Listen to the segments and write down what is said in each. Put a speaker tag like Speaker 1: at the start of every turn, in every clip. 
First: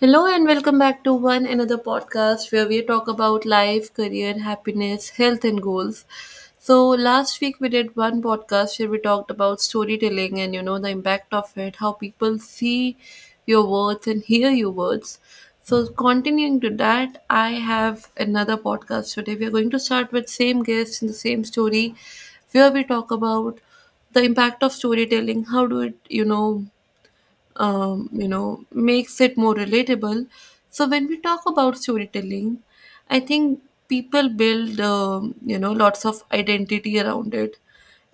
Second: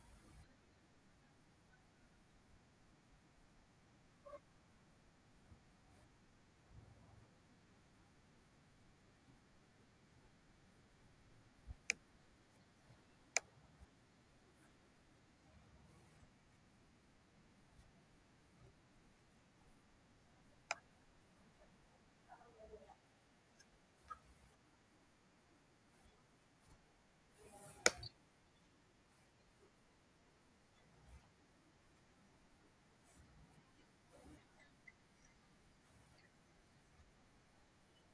Speaker 1: Hello and welcome back to one another podcast where we talk about life, career, happiness, health, and goals. So, last week we did one podcast where we talked about storytelling and the impact of it, how people see your words and hear your words. So, continuing to that, I have another podcast today. We are going to start with same guests and the same story where we talk about the impact of storytelling how do it. Makes it more relatable. So when we talk about storytelling, I think people build, lots of identity around it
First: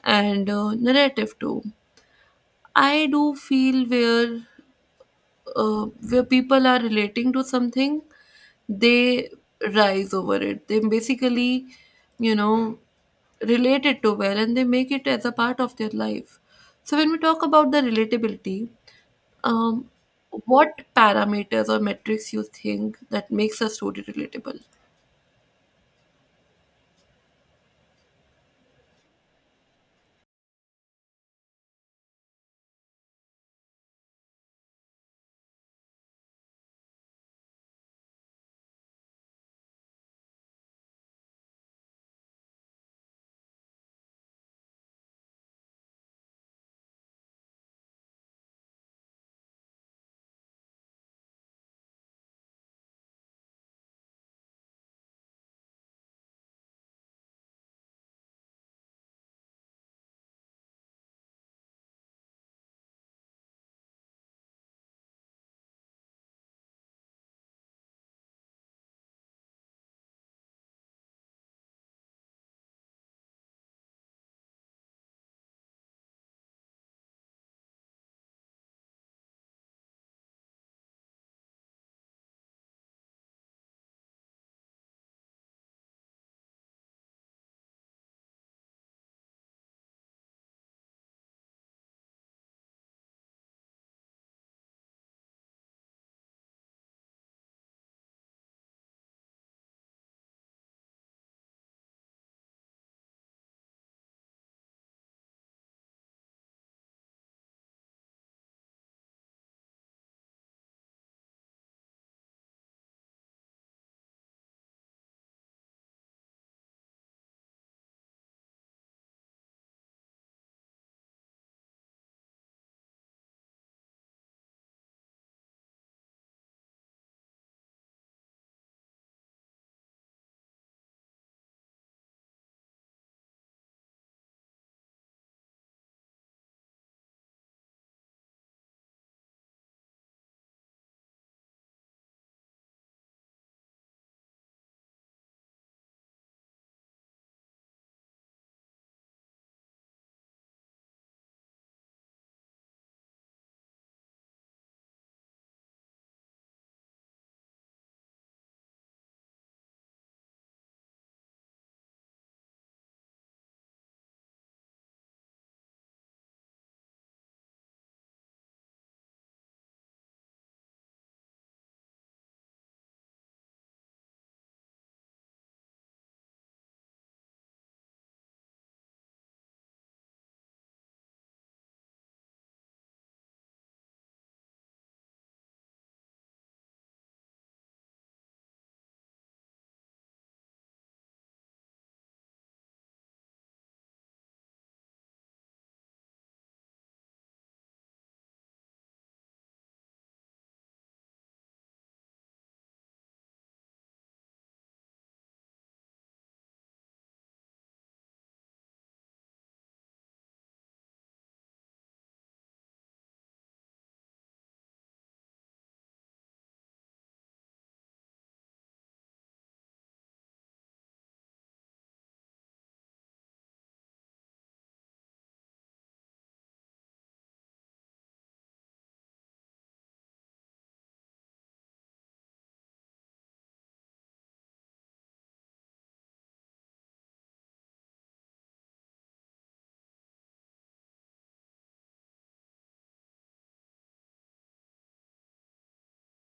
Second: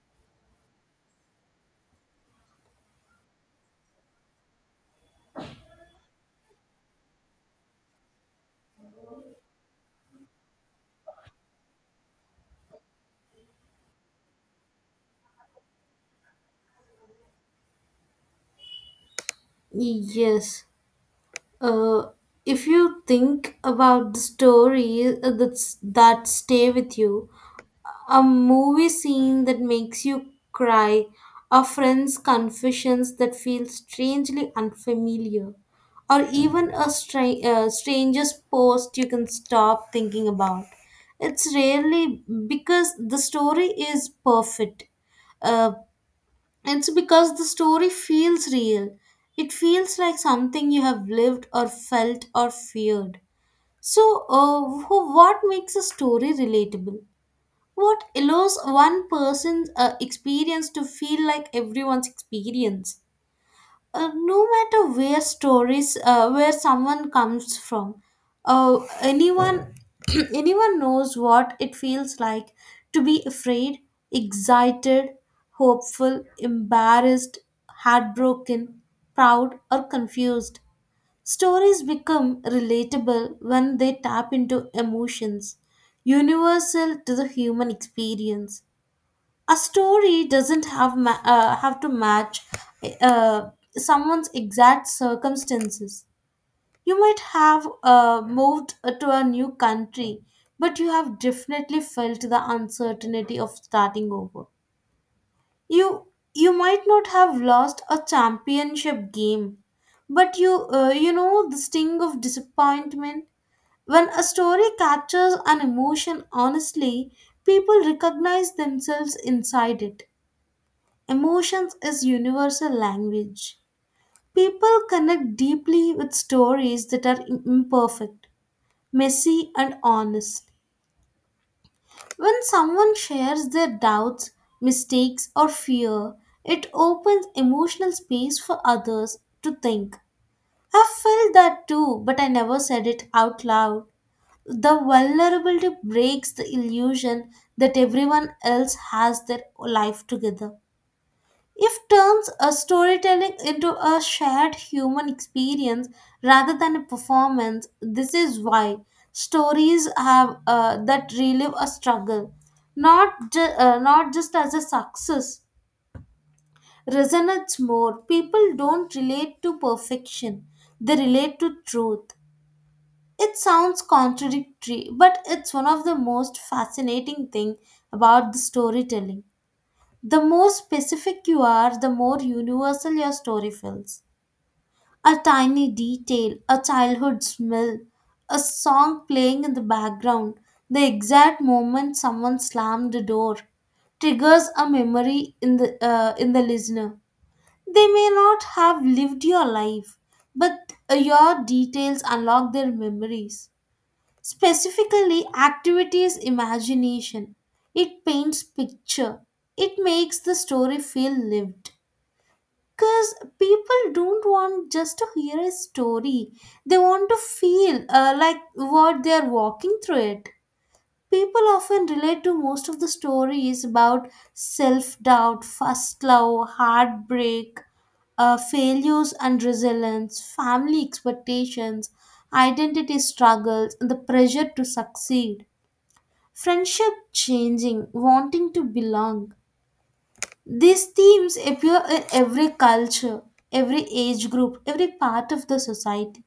Speaker 1: and narrative too. I do feel where people are relating to something, they rise over it. They basically, you know, relate it to well and they make it as a part of their life. So when we talk about the relatability, um,
Speaker 2: Yes.
Speaker 1: what parameters or
Speaker 2: Uh,
Speaker 1: metrics you
Speaker 2: if
Speaker 1: think
Speaker 2: you
Speaker 1: that
Speaker 2: think
Speaker 1: makes a story
Speaker 2: about the
Speaker 1: relatable?
Speaker 2: stories that stay with you, a movie scene that makes you cry, a friend's confessions that feel strangely unfamiliar, or even a stranger's post you can stop thinking about. It's rarely because the story is perfect. Uh, it's because the story feels real. It feels like something you have lived or felt or feared. So, what makes a story relatable? What allows one person's experience to feel like everyone's experience? No matter where stories where someone comes from, anyone anyone knows what it feels like to be afraid, excited, hopeful, embarrassed, heartbroken, proud, or confused. Stories become relatable when they tap into emotions universal to the human experience. A story doesn't have have to match uh, someone's exact circumstances. You might have moved to a new country, but you have definitely felt the uncertainty of starting over. You you might not have lost a championship game, but you know the sting of disappointment. When a story captures an emotion honestly, people recognize themselves inside it. Emotions is universal language. People connect deeply with stories that are imperfect, messy, and honest. When someone shares their doubts, mistakes, or fear, it opens emotional space for others to think. I felt that too, but I never said it out loud. The vulnerability breaks the illusion that everyone else has their life together. If turns a storytelling into a shared human experience rather than a performance, this is why stories have that relive a struggle, not not just as a success. Resonates more. People don't relate to perfection; they relate to truth. It sounds contradictory, but it's one of the most fascinating thing about the storytelling. The more specific you are, the more universal your story feels. A tiny detail, a childhood smell, a song playing in the background, the exact moment someone slammed the door triggers a memory in the listener. They may not have lived your life, but your details unlock their memories. Specifically, activity's imagination. It paints picture. It makes the story feel lived. Because people don't want just to hear a story. They want to feel like what they're walking through it. People often relate to most of the stories about self doubt, first love, heartbreak, failures and resilience, family expectations, identity struggles, and the pressure to succeed, friendship changing, wanting to belong. These themes appear in every culture, every age group, every part of the society.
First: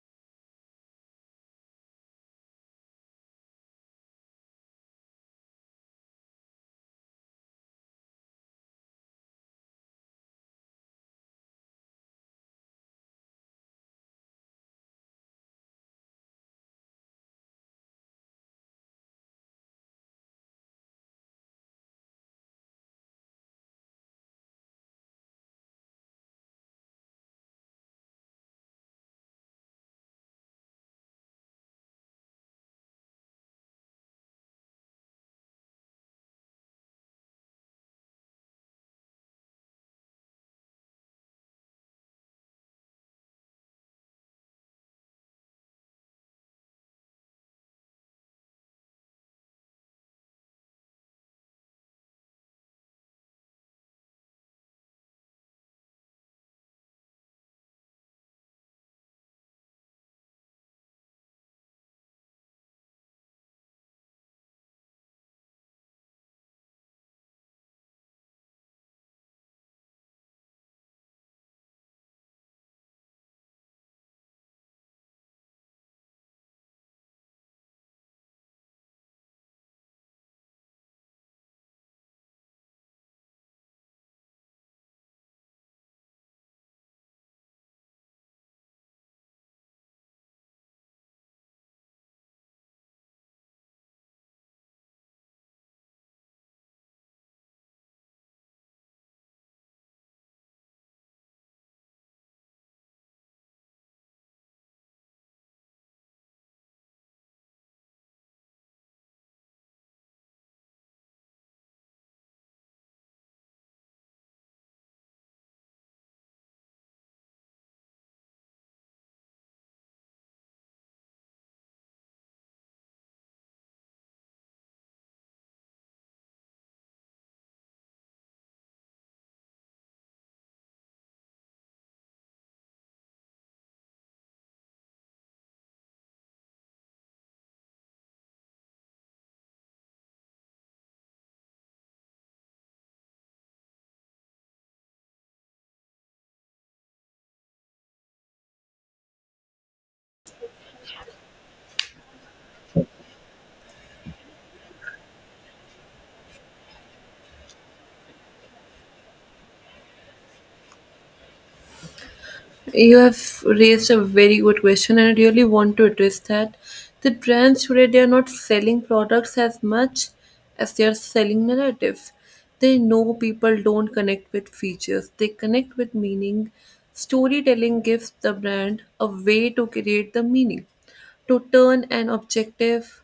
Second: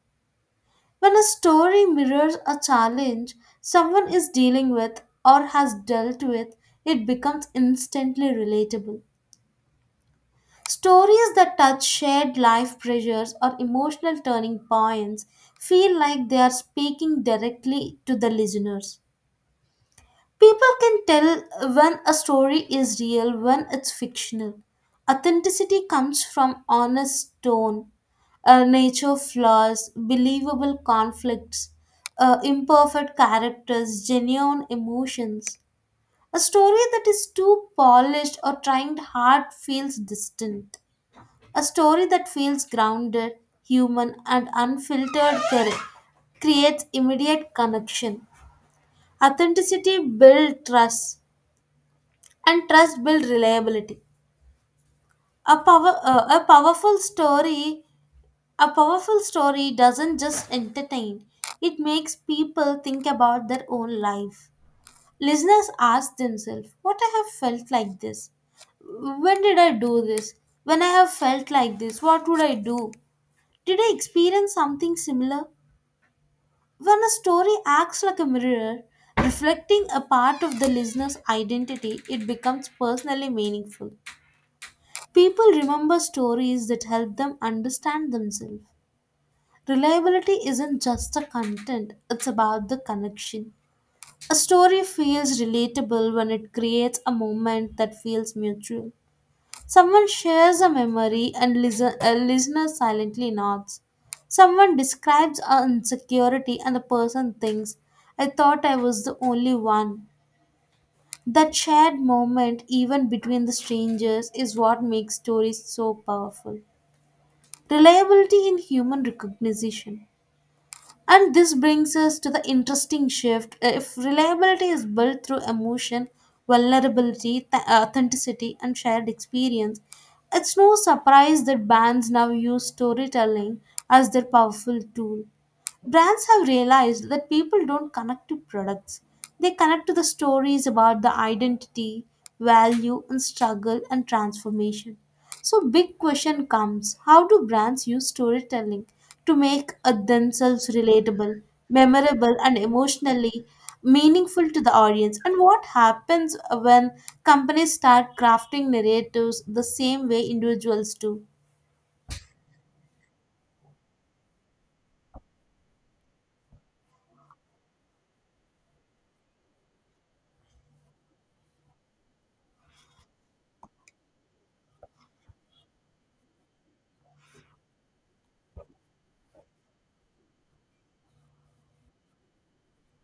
Speaker 2: When a story mirrors a challenge someone is dealing with or has dealt with, it becomes instantly relatable. Stories that touch shared life pressures or emotional turning points feel like they are speaking directly to the listeners. People can tell when a story is real, when it's fictional. Authenticity comes from honest tone, nature flaws, believable conflicts, imperfect characters, genuine emotions. A story that is too polished or trying hard feels distant. A story that feels grounded, human, and unfiltered creates immediate connection. Authenticity builds trust and trust build reliability. A powerful story a powerful story doesn't just entertain, it makes people think about their own life. Listeners ask themselves what I have felt like this, when did I do this, when I have felt like this what would I do, did I experience something similar. When a story acts like a mirror reflecting a part of the listener's identity, it becomes personally meaningful. People remember stories that help them understand themselves. Reliability isn't just the content, it's about the connection. A story feels relatable when it creates a moment that feels mutual. Someone shares a memory and listen, a listener silently nods. Someone describes an insecurity and the person thinks, I thought I was the only one. That shared moment, even between the strangers, is what makes stories so powerful. Reliability in human recognition. And this brings us to the interesting shift. If reliability is built through emotion, vulnerability, authenticity, and shared experience, it's no surprise that bands now use storytelling as their powerful tool. Brands have realized that people don't connect to products, they connect to the stories about the identity, value, and struggle and transformation. So big question comes, how do brands use storytelling to make themselves relatable, memorable and emotionally meaningful to the audience? And what happens when companies start crafting narratives the same way individuals do?
Speaker 1: You have raised a very good question, and I really want to address that. The brands today they are not selling products as much as they are selling narratives. They know people don't connect with features; they connect with meaning. Storytelling gives the brand a way to create the meaning, to turn an objective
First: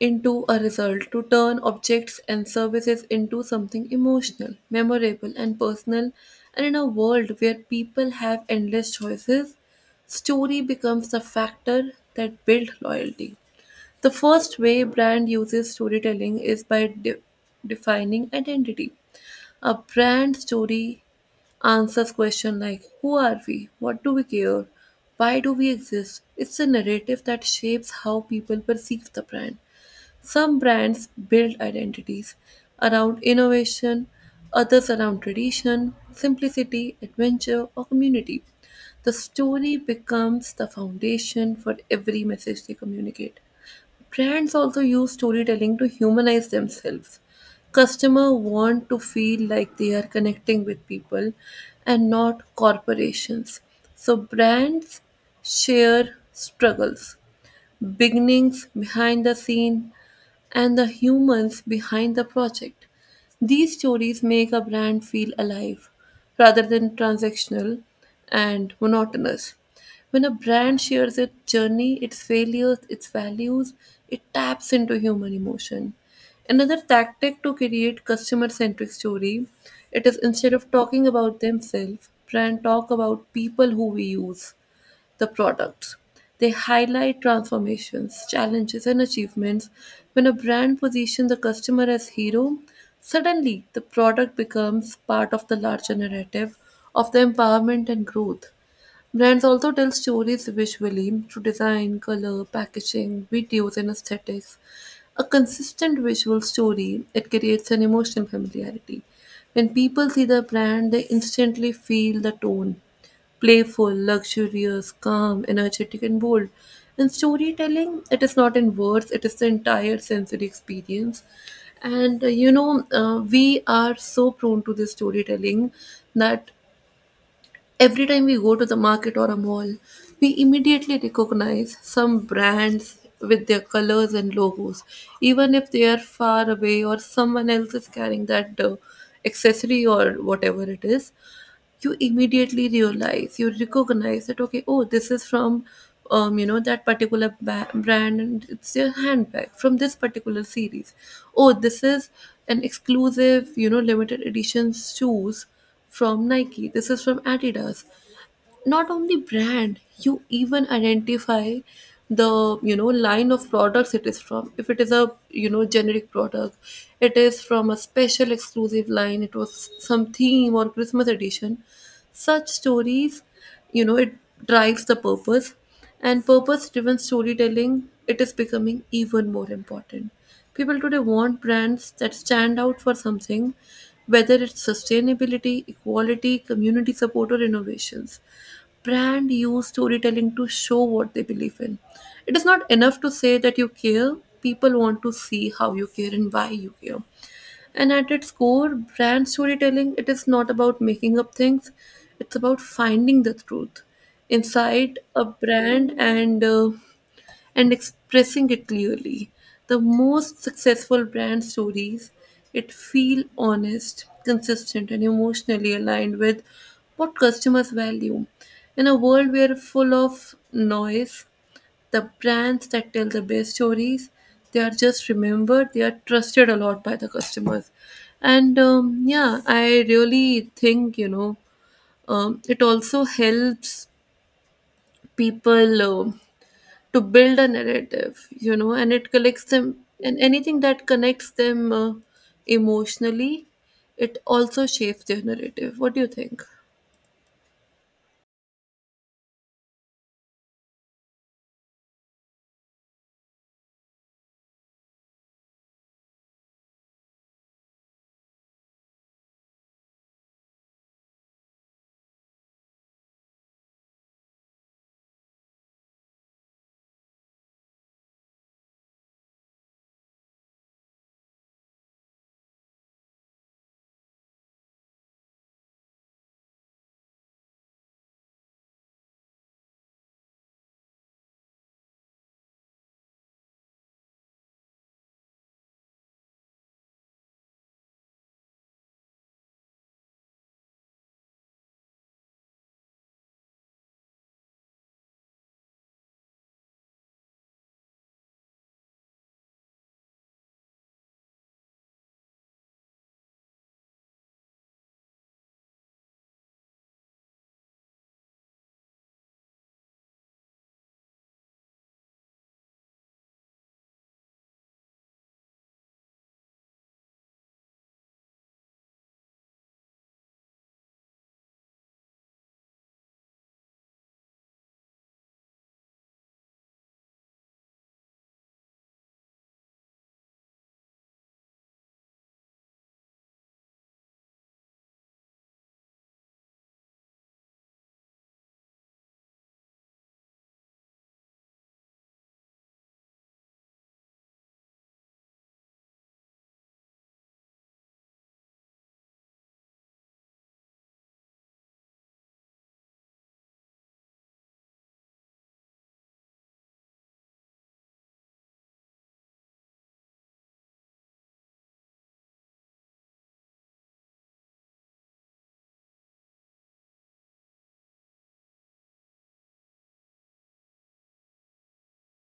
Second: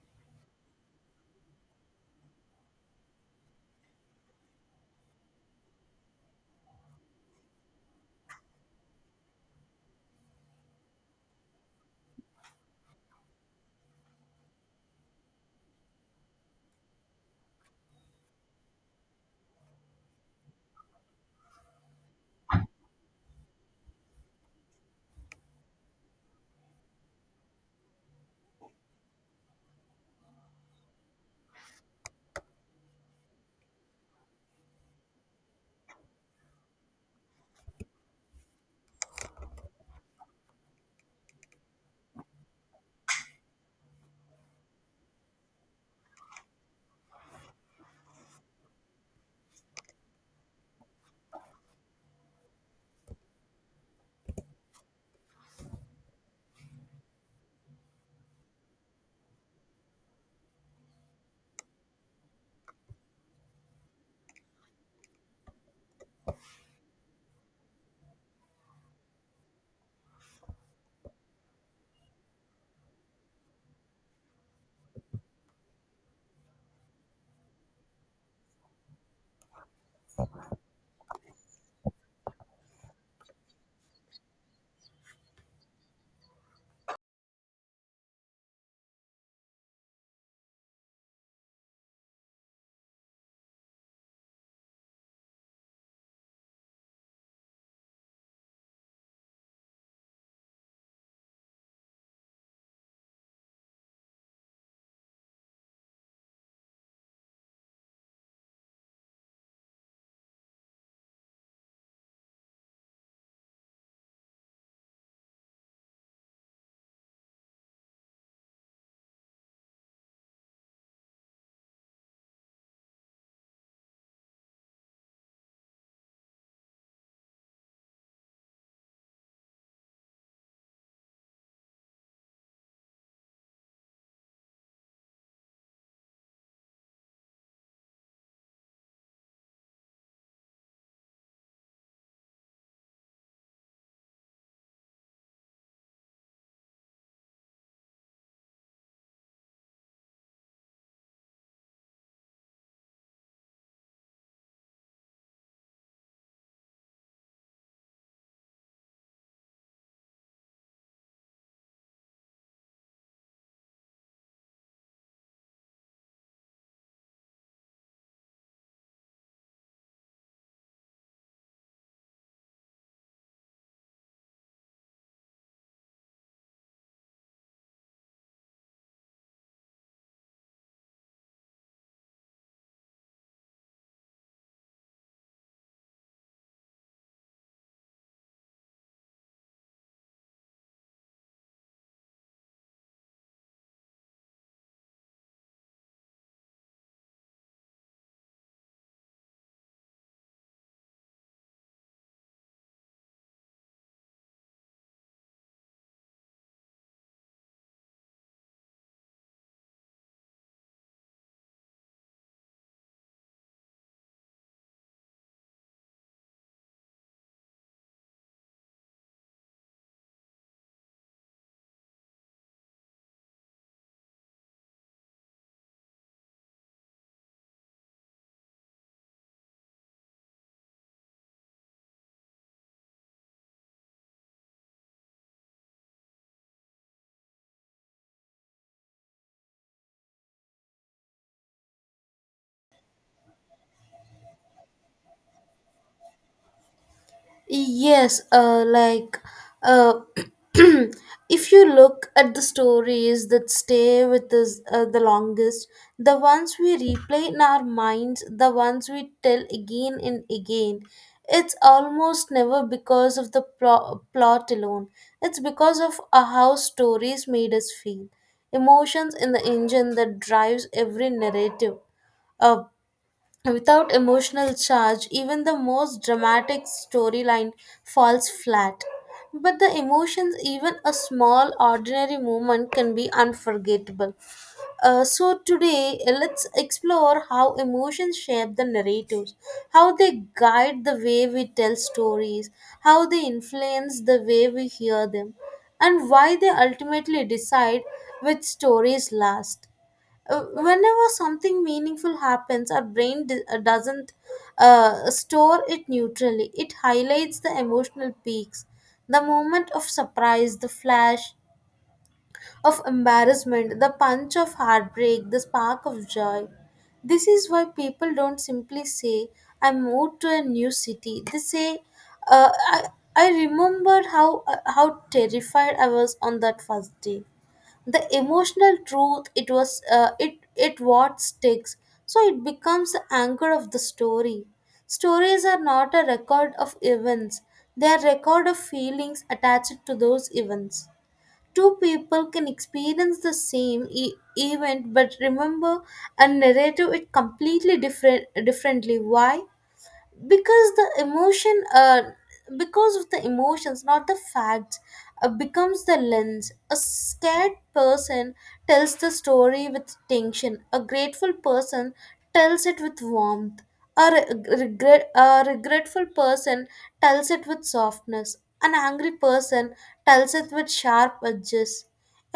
Speaker 1: into a result to turn objects and services into something emotional, memorable, and personal. And in a world where people have endless choices, story becomes the factor that builds loyalty. The first way brand uses storytelling is by defining identity. A brand story answers questions like who are we, what do we care, why do we exist. It's a narrative that shapes how people perceive the brand. Some brands build identities around innovation, others around tradition, simplicity, adventure, or community. The story becomes the foundation for every message they communicate. Brands also use storytelling to humanize themselves. Customers want to feel like they are connecting with people and not corporations. So, brands share struggles, beginnings behind the scene, and the humans behind the project. These stories make a brand feel alive rather than transactional and monotonous. When a brand shares its journey, its failures, its values, it taps into human emotion. Another tactic to create customer centric story, it is instead of talking about themselves, brand talk about people who we use the products. They highlight transformations, challenges, and achievements. When a brand positions the customer as hero, suddenly the product becomes part of the larger narrative of the empowerment and growth. Brands also tell stories visually through design, color, packaging, videos, and aesthetics. A consistent visual story, it creates an emotional familiarity. When people see the brand, they instantly feel the tone playful, luxurious, calm, energetic, and bold. In storytelling, it is not in words, it is the entire sensory experience. And we are so prone to this storytelling that every time we go to the market or a mall, we immediately recognize some brands with their colors and logos, even if they are far away or someone else is carrying that accessory or whatever it is you immediately realize you recognize that okay oh this is from you know that particular brand and it's their handbag from this particular series oh this is an exclusive you know limited edition shoes from Nike this is from Adidas not only brand you even identify the you know line of products it is from if it is a you know generic product it is from a special exclusive line it was some theme or Christmas edition such stories you know it drives the purpose and purpose driven storytelling it is becoming even more important people today want brands that stand out for something whether it's sustainability equality community support or innovations brand use storytelling to show what they believe in. It is not enough to say that you care. People want to see how you care and why you care. And at its core, brand storytelling, it is not about making up things. It's about finding the truth inside a brand and expressing it clearly. The most successful brand stories it feel honest, consistent and emotionally aligned with what customers value. In a world where full of noise, the brands that tell the best stories, they are just remembered, they are trusted a lot by the customers. And yeah, I really think, it also helps people. To build a narrative you know and it collects them and anything that connects them emotionally it also shapes their narrative what do you think
Speaker 2: Yes, like uh, if you look at the stories that stay with us the longest, the ones we replay in our minds, the ones we tell again and again, it's almost never because of the plot alone. It's because of how stories made us feel, emotions in the engine that drives every narrative. uh, Without emotional charge, even the most dramatic storyline falls flat. But the emotions, even a small ordinary moment, can be unforgettable. So, today, let's explore how emotions shape the narratives, how they guide the way we tell stories, how they influence the way we hear them, and why they ultimately decide which stories last. Whenever something meaningful happens, our brain doesn't store it neutrally. It highlights the emotional peaks, the moment of surprise, the flash of embarrassment, the punch of heartbreak, the spark of joy. This is why people don't simply say, I moved to a new city. They say, uh, I, I remembered how terrified I was on that first day. The emotional truth it what sticks, so it becomes the anchor of the story. Stories are not a record of events, they are record of feelings attached to those events. Two people can experience the same event but remember a narrative it completely different, differently. Why? Because the emotion uh, because of the emotions not the facts becomes the lens. A scared person tells the story with tension, a grateful person tells it with warmth, a regretful person tells it with softness, an angry person tells it with sharp edges.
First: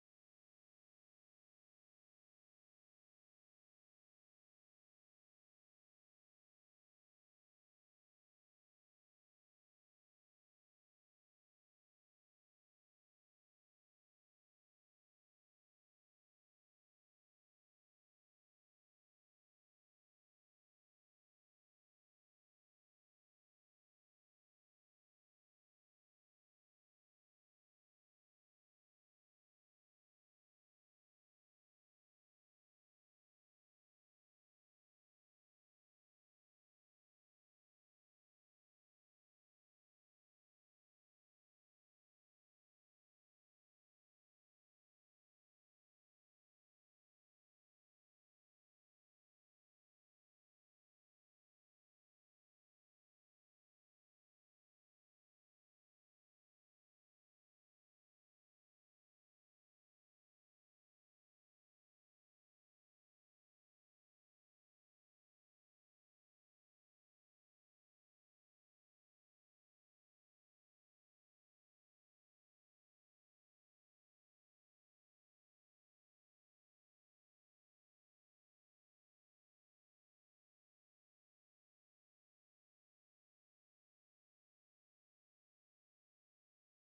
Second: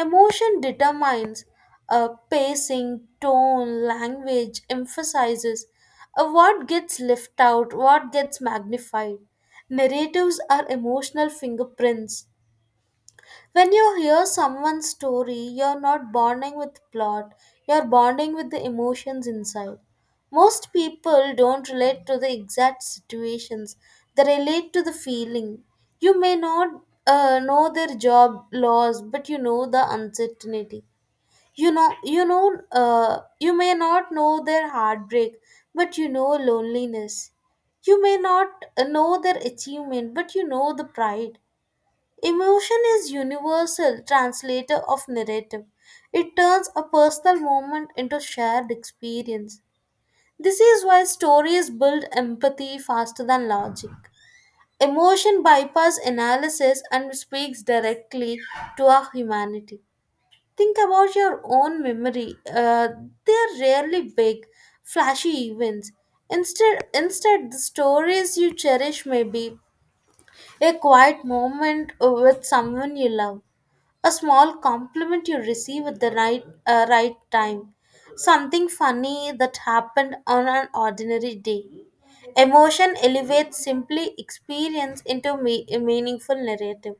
Speaker 2: Emotion determines pacing, tone, language, emphasizes, what gets left out, what gets magnified. Narratives are emotional fingerprints. When you hear someone's story, you're not bonding with plot, you're bonding with the emotions inside. Most people don't relate to the exact situations, they relate to the feeling. You may not know their job loss, but you know the uncertainty. You may not know their heartbreak, but you know loneliness. You may not know their achievement, but you know the pride. Emotion is universal translator of narrative. It turns a personal moment into shared experience. This is why stories build empathy faster than logic. Emotion bypass analysis and speaks directly to our humanity. Think about your own memory. They're rarely big, flashy events. Instead, the stories you cherish may be a quiet moment with someone you love, a small compliment you receive at the right time, something funny that happened on an ordinary day. Emotion elevates simply experience into a meaningful narrative.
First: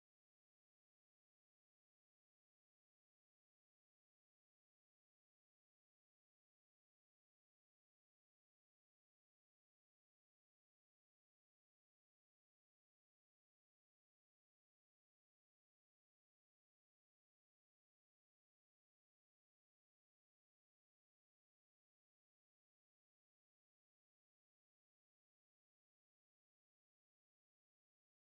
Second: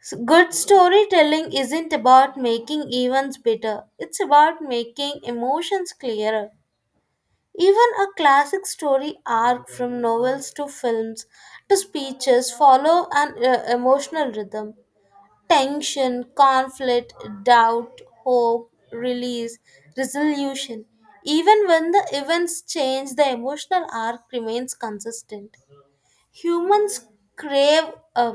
Speaker 2: So good storytelling isn't about making events better, it's about making emotions clearer. Even a classic story arc from novels to films to speeches follow an emotional rhythm: tension, conflict, doubt, hope, release, resolution. Even when the events change, the emotional arc remains consistent. Humans crave uh,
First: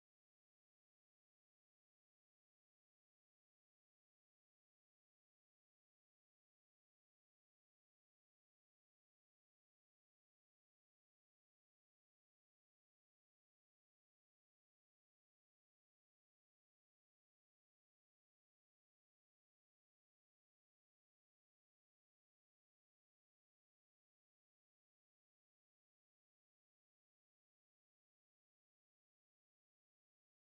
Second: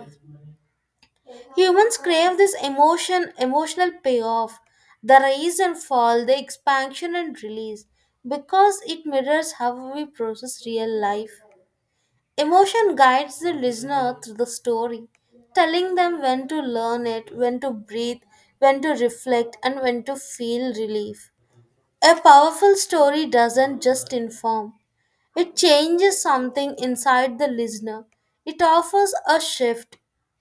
Speaker 2: Humans crave this emotional payoff, the rise and fall, the expansion and release, because it mirrors how we process real life. Emotion guides the listener through the story, telling them when to learn it, when to breathe, when to reflect, and when to feel relief. A powerful story doesn't just inform, it changes something inside the listener. It offers a shift,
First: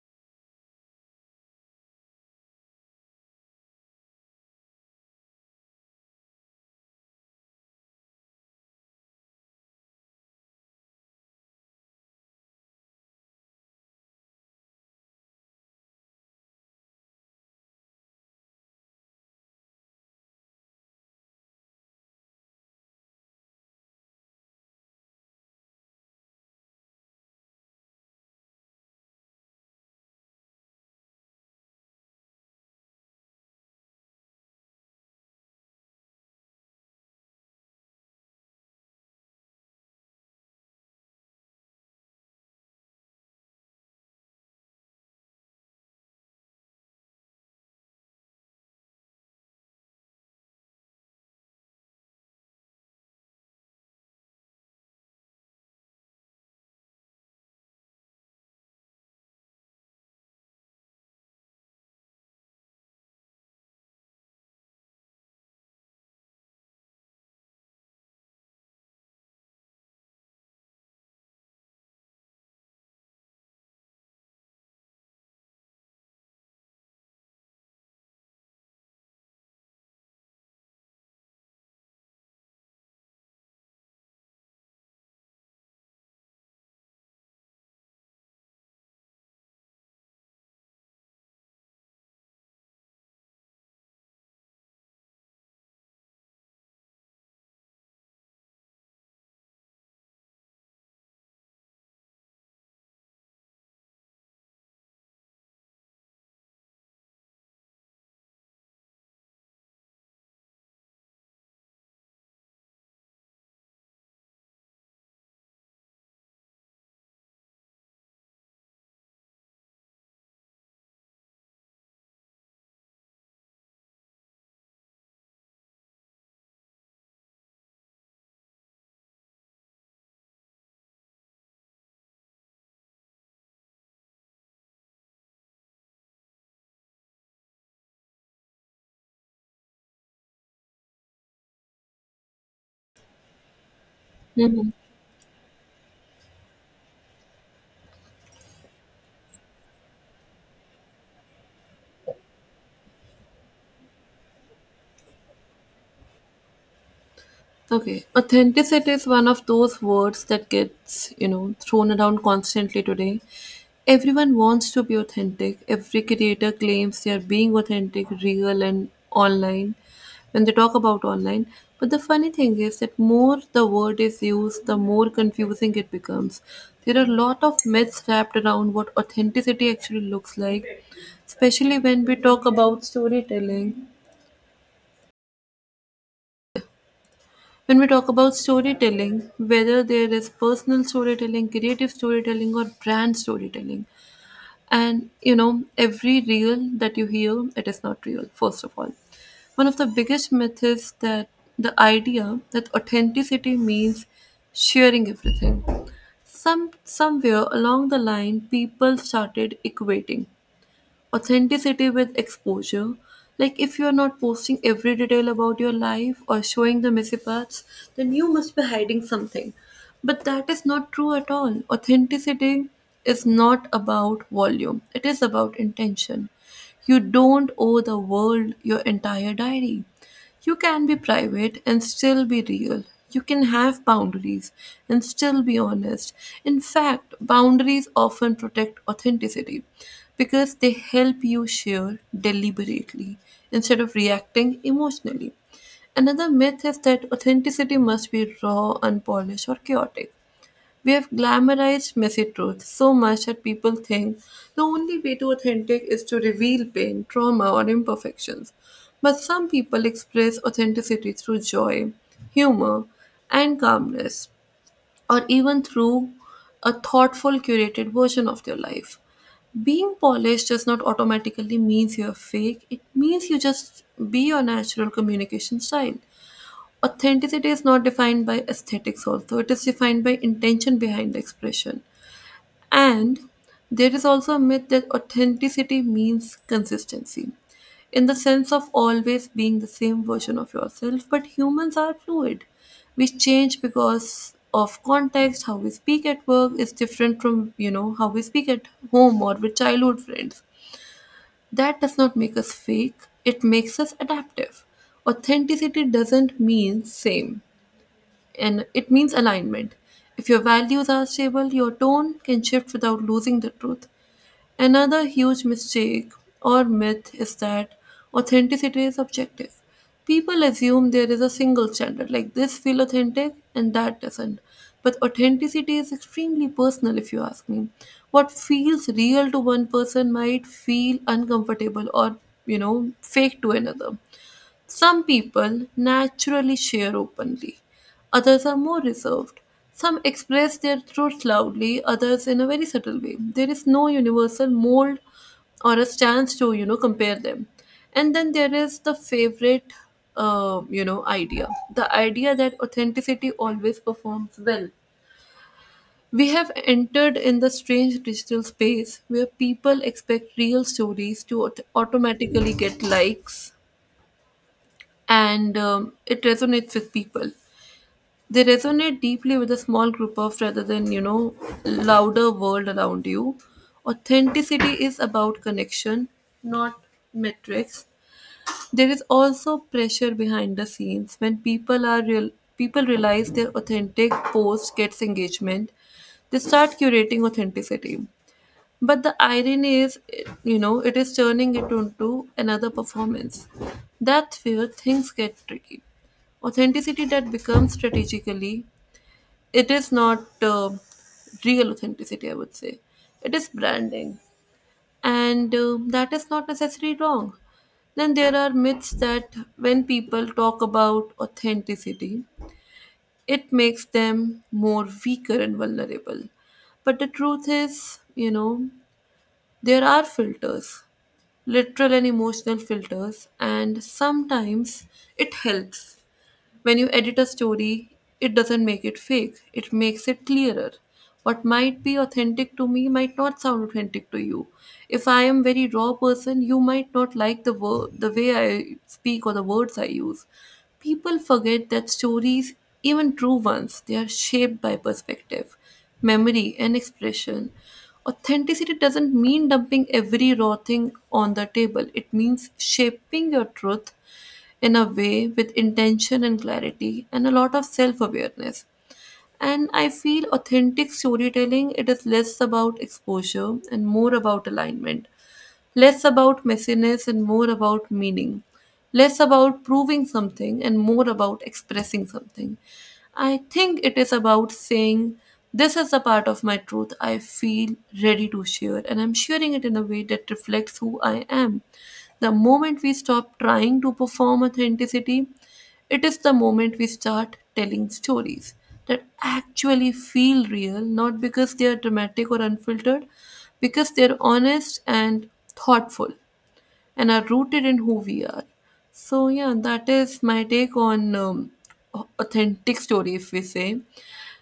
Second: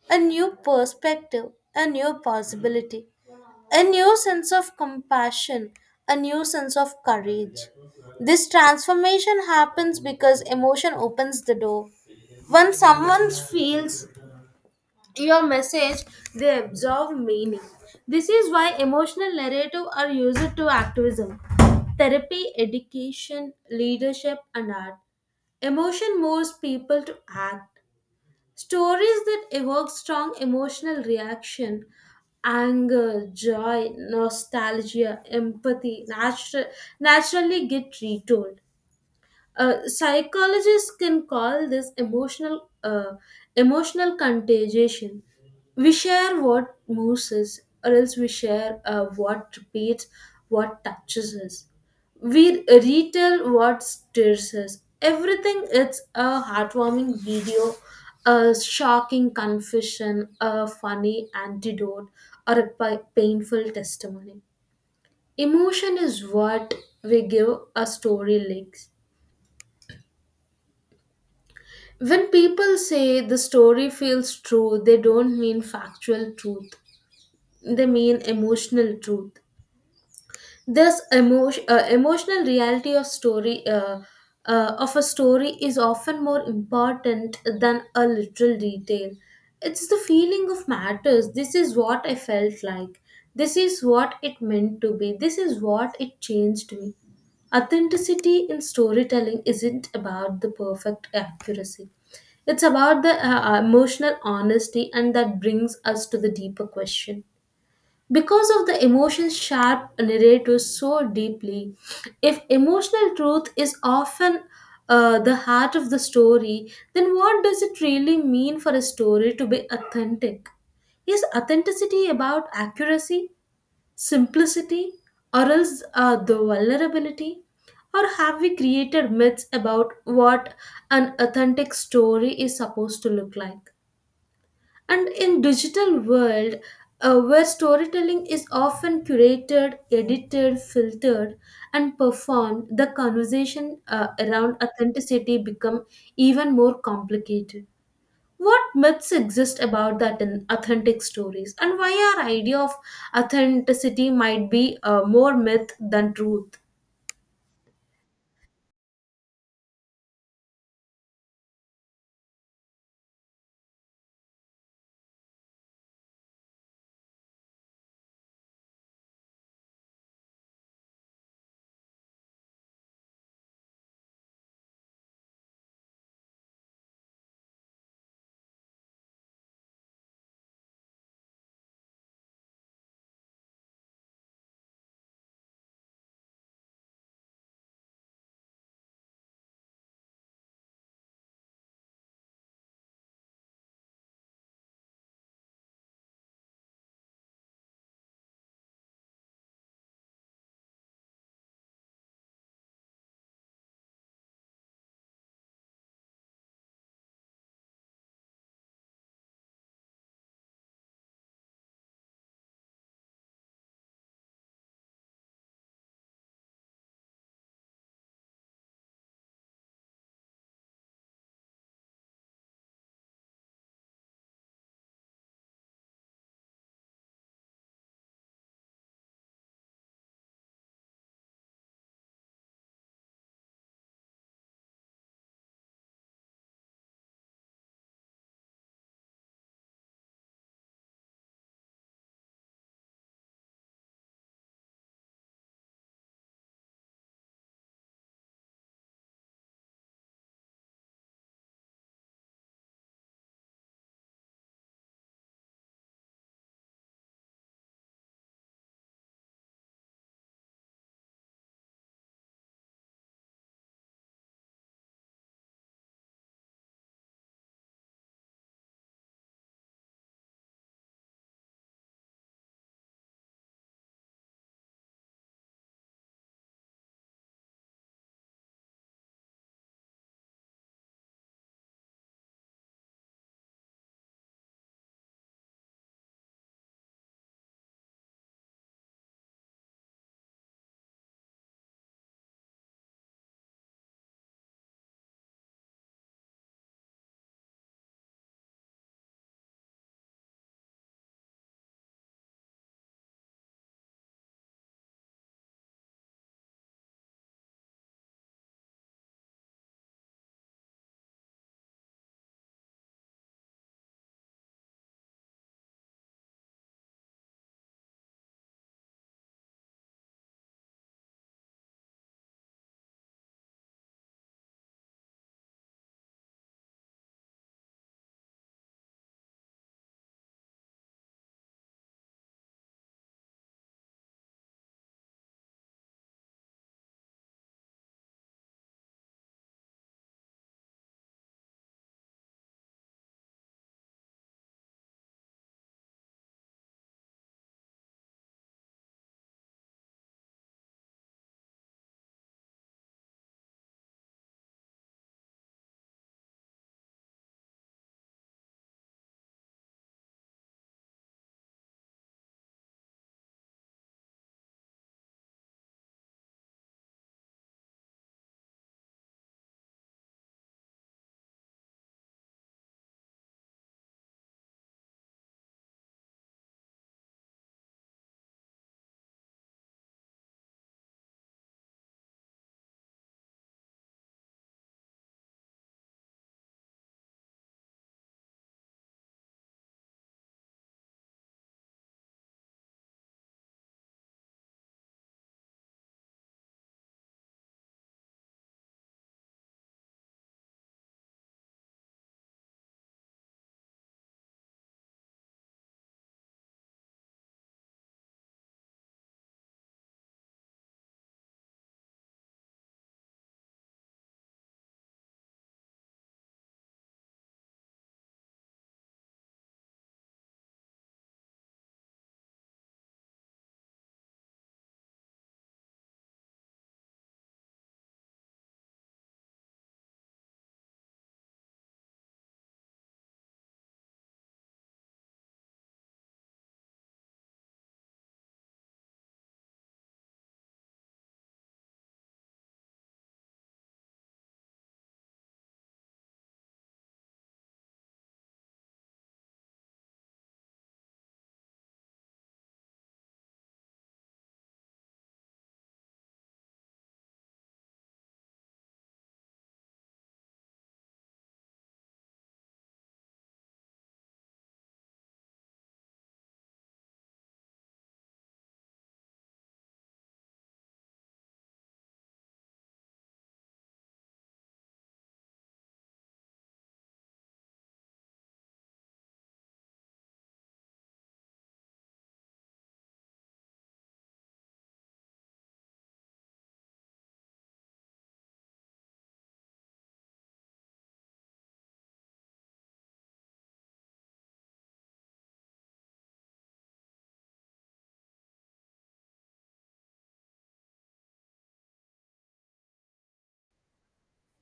Speaker 2: a new perspective, a new possibility, a new sense of compassion, a new sense of courage. This transformation happens because emotion opens the door. When someone feels your message, they absorb meaning. This is why emotional narrative are used to activism, therapy, education, leadership, and art. Emotion moves people to act. Stories that evoke strong emotional reaction, anger, joy, nostalgia, empathy, naturally get retold. Psychologists can call this emotional contagion. We share what moves us, or else we share what repeats, what touches us. We retell what stirs us. Everything it's a heartwarming video, a shocking confession, a funny antidote, or a painful testimony. Emotion is what we give a story legs. When people say the story feels true, they don't mean factual truth. They mean emotional truth. This emotional reality of story of a story is often more important than a literal detail. It's the feeling of matters. This is what I felt like, this is what it meant to be, this is what it changed me. Authenticity in storytelling isn't about the perfect accuracy, it's about the emotional honesty. And that brings us to the deeper question, because of the emotions, sharp narrators so deeply. If emotional truth is often the heart of the story, then what does it really mean for a story to be authentic? Is authenticity about accuracy, simplicity, or else the vulnerability? Or have we created myths about what an authentic story is supposed to look like? And in digital world, where storytelling is often curated, edited, filtered, and performed, the conversation around authenticity become even more complicated. What myths exist about that in authentic stories, and why our idea of authenticity might be more myth than truth?
Speaker 1: Okay, authenticity is one of those words that gets, thrown around constantly today. Everyone wants to be authentic. Every creator claims they are being authentic, real, and online when they talk about online. But the funny thing is that more the word is used, the more confusing it becomes. There are a lot of myths wrapped around what authenticity actually looks like, especially when we talk about storytelling. When we talk about storytelling, whether there is personal storytelling, creative storytelling, or brand storytelling, and every reel that you hear, it is not real, first of all. One of the biggest myths is that the idea that authenticity means sharing everything. Somewhere along the line people started equating authenticity with exposure. Like, if you're not posting every detail about your life or showing the messy parts, then you must be hiding something. But that is not true at all. Authenticity is not about volume, it is about intention. You don't owe the world your entire diary. You can be private and still be real. You can have boundaries and still be honest. In fact, boundaries often protect authenticity because they help you share deliberately instead of reacting emotionally. Another myth is that authenticity must be raw, unpolished, or chaotic. We have glamorized messy truth so much that people think the only way to authentic is to reveal pain, trauma, or imperfections. But some people express authenticity through joy, humor, and calmness, or even through a thoughtful, curated version of their life. Being polished does not automatically means you're fake, it means you just be your natural communication style. Authenticity is not defined by aesthetics, also, it is defined by intention behind the expression. And there is also a myth that authenticity means consistency in the sense of always being the same version of yourself, but humans are fluid. We change because of context, how we speak at work is different from, how we speak at home or with childhood friends. That does not make us fake, it makes us adaptive. Authenticity doesn't mean same and it means alignment. If your values are stable, your tone can shift without losing the truth. Another huge mistake or myth is that authenticity is objective. People assume there is a single standard, like this feel authentic and that doesn't. But authenticity is extremely personal, if you ask me. What feels real to one person might feel uncomfortable or, fake to another. Some people naturally share openly, others are more reserved. Some express their truth loudly, others in a very subtle way. There is no universal mold or a stance to, compare them. And then there is the favorite, idea the idea that authenticity always performs well. We have entered in the strange digital space where people expect real stories to automatically get likes, and it resonates with people. They resonate deeply with a small group of rather than, louder world around you. Authenticity is about connection, not metrics. There is also pressure behind the scenes when people are real people realize their authentic post gets engagement, they start curating authenticity. But the irony is, it is turning it into another performance. That's where things get tricky. Authenticity that becomes strategically, it is not real authenticity, I would say. It is branding. And that is not necessarily wrong. Then there are myths that when people talk about authenticity, it makes them more weaker and vulnerable. But the truth is, there are filters literal and emotional filters, and sometimes it helps. When you edit a story, it doesn't make it fake, it makes it clearer. What might be authentic to me might not sound authentic to you. If I am very raw person, you might not like the word, the way I speak or the words I use. People forget that stories, even true ones, they are shaped by perspective, memory, and expression. Authenticity doesn't mean dumping every raw thing on the table. It means shaping your truth in a way with intention and clarity and a lot of self-awareness and I feel authentic storytelling it is less about exposure and more about alignment. Less about messiness and more about meaning. Less about proving something and more about expressing something. I think it is about saying, this is the part of my truth I feel ready to share, and I'm sharing it in a way that reflects who I am. The moment we stop trying to perform authenticity it is the moment we start telling stories that actually feel real, not because they are dramatic or unfiltered, because they are honest and thoughtful and are rooted in who we are. So, yeah, that is my take on authentic story, if we say.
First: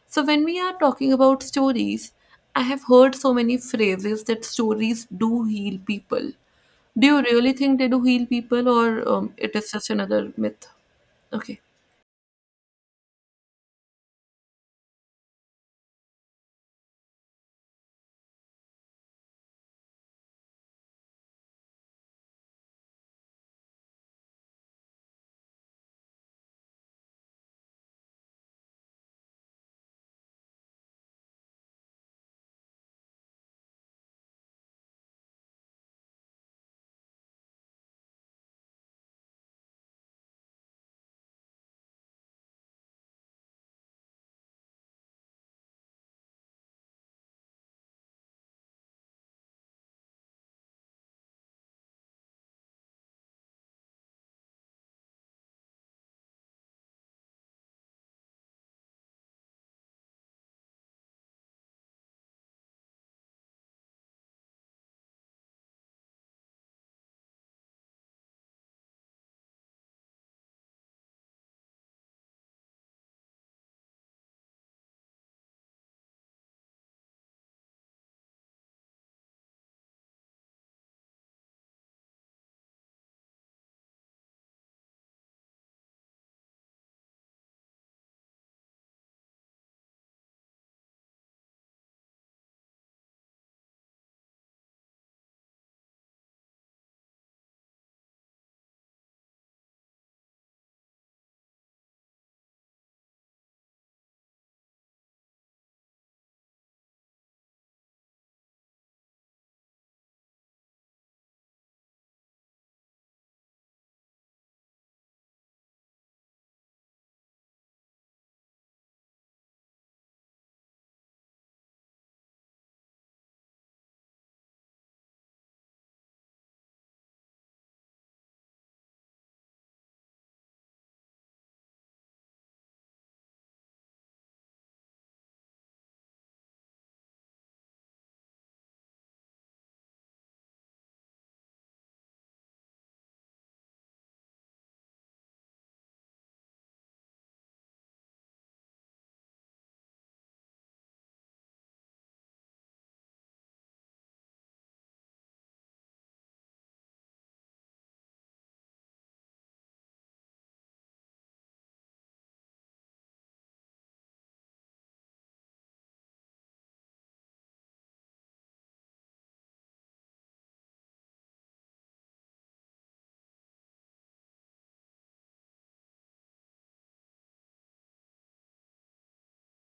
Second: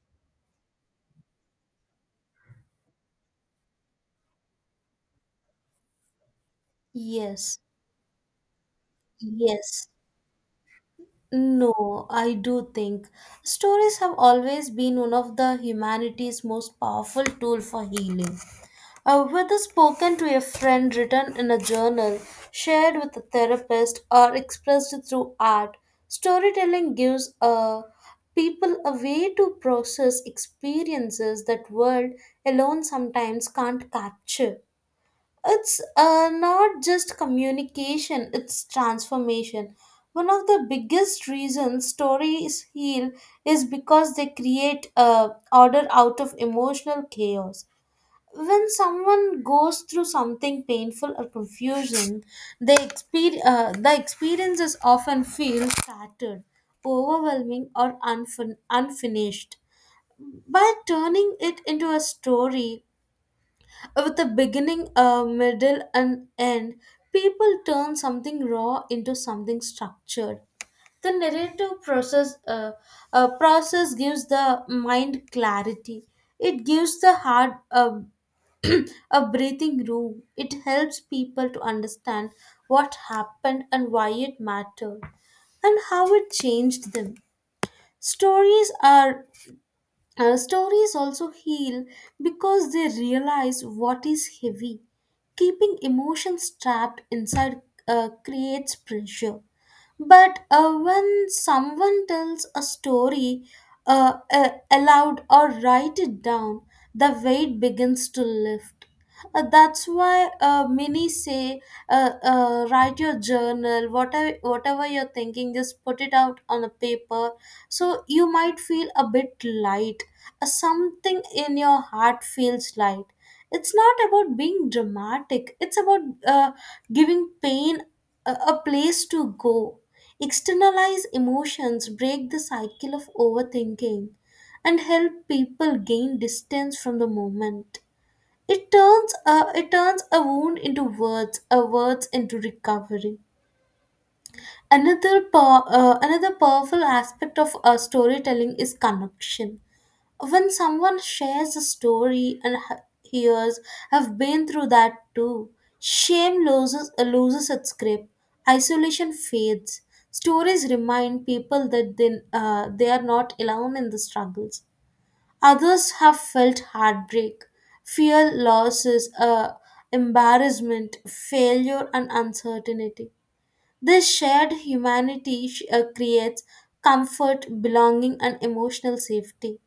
Speaker 1: So, when we are talking about stories, I have heard so many phrases that stories do heal people. Do you really
Speaker 2: Yes,
Speaker 1: think they do heal people, or it is
Speaker 2: yes.
Speaker 1: just another myth? Okay.
Speaker 2: No, I do think stories have always been one of the humanity's most powerful tool for healing. Whether spoken to a friend, written in a journal, shared with a therapist, or expressed through art, storytelling gives people a way to process experiences that word alone sometimes can't capture. It's not just communication, it's transformation. One of the biggest reasons stories heal is because they create order out of emotional chaos. When someone goes through something painful or confusing, the experiences often feel scattered, overwhelming, or unfinished. By turning it into a story, with a beginning, a middle, and end, people turn something raw into something structured. The narrative process gives the mind clarity. It gives the heart a breathing room. It helps people to understand what happened and why it mattered and how it changed them. Stories are stories also heal because they realize what is heavy. Keeping emotions trapped inside creates pressure. But when someone tells a story aloud or write it down, the weight begins to lift. That's why many say, write your journal, whatever, whatever you're thinking, just put it out on a paper, so you might feel a bit light, something in your heart feels light. It's not about being dramatic, it's about uh, giving pain a place to go, externalize emotions, break the cycle of overthinking, and help people gain distance from the moment. It turns a wound into words, a words into recovery. Another, pow- another powerful aspect of storytelling is connection. When someone shares a story and hears, "I've been through that too," shame loses its grip, isolation fades. Stories remind people that they are not alone in the struggles. Others have felt heartbreak, fear, losses, embarrassment, failure, and uncertainty. This shared humanity creates comfort, belonging, and emotional safety.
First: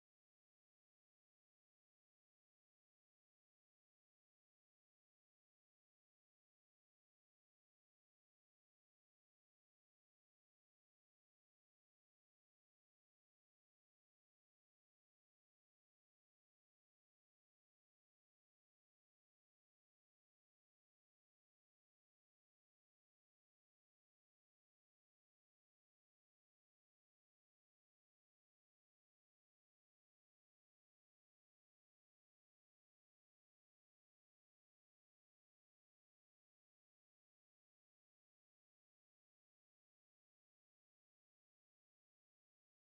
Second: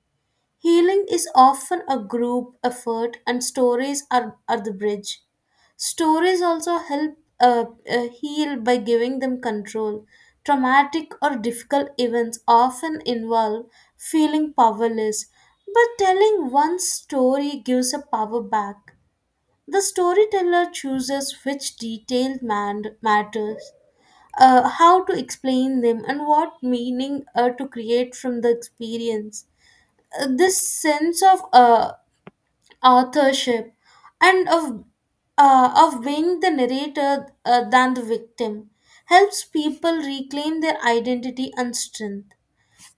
Speaker 2: Healing is often a group effort, and are the bridge. Stories also help heal by giving them control. Traumatic or difficult events often involve feeling powerless, but telling one story gives a power back. The storyteller chooses which matters, how to explain them and what meaning to create from the experience. This sense of authorship and of being the narrator than the victim helps people reclaim their identity and strength.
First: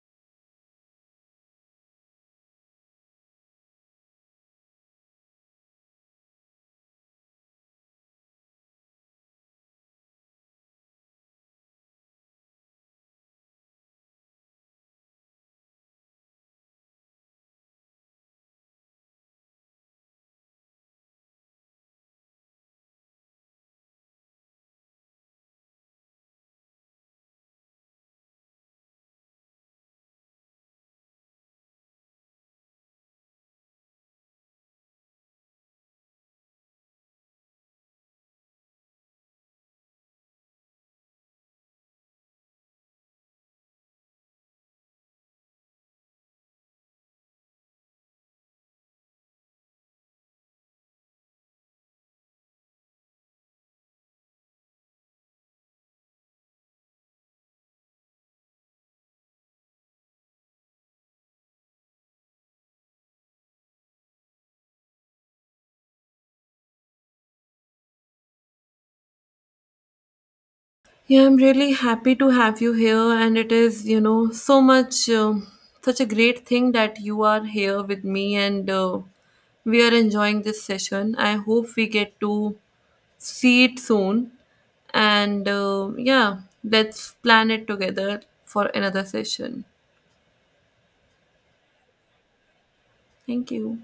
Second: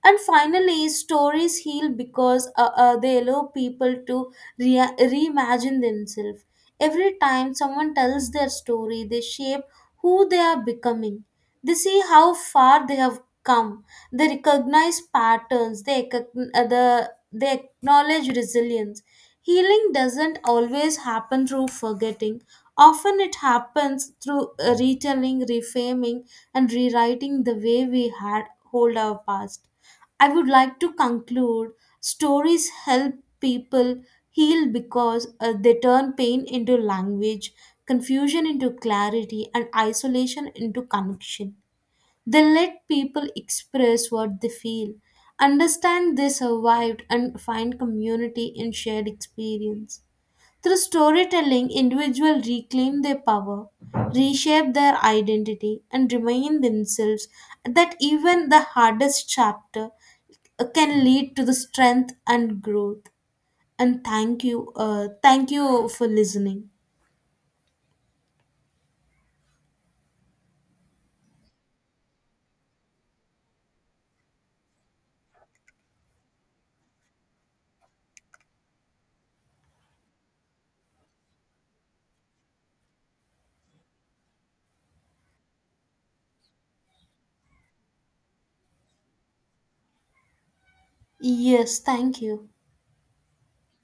Speaker 2: And finally, stories heal because they allow people to reimagine themselves. Every time someone tells their story, they shape who they are becoming. They see how far they have come. They recognize patterns. They acknowledge resilience. Healing doesn't always happen through forgetting. Often it happens through retelling, reframing, and rewriting the way we had hold our past. I would like to conclude stories help people heal because they turn pain into language, confusion into clarity, and isolation into connection. They let people express what they feel, understand they survived, and find community in shared experience. Through storytelling, individuals reclaim their power, reshape their identity, and remind themselves that even the hardest chapter can lead to the strength and growth. And thank you for listening.
Speaker 1: Yeah, I'm really happy to have you here, and it is, so much, such a great thing that you are here with me, and we are enjoying this session. I hope we get to see it soon, and yeah, let's plan it together for another session.
Speaker 2: Yes, thank you.
Speaker 1: Thank you.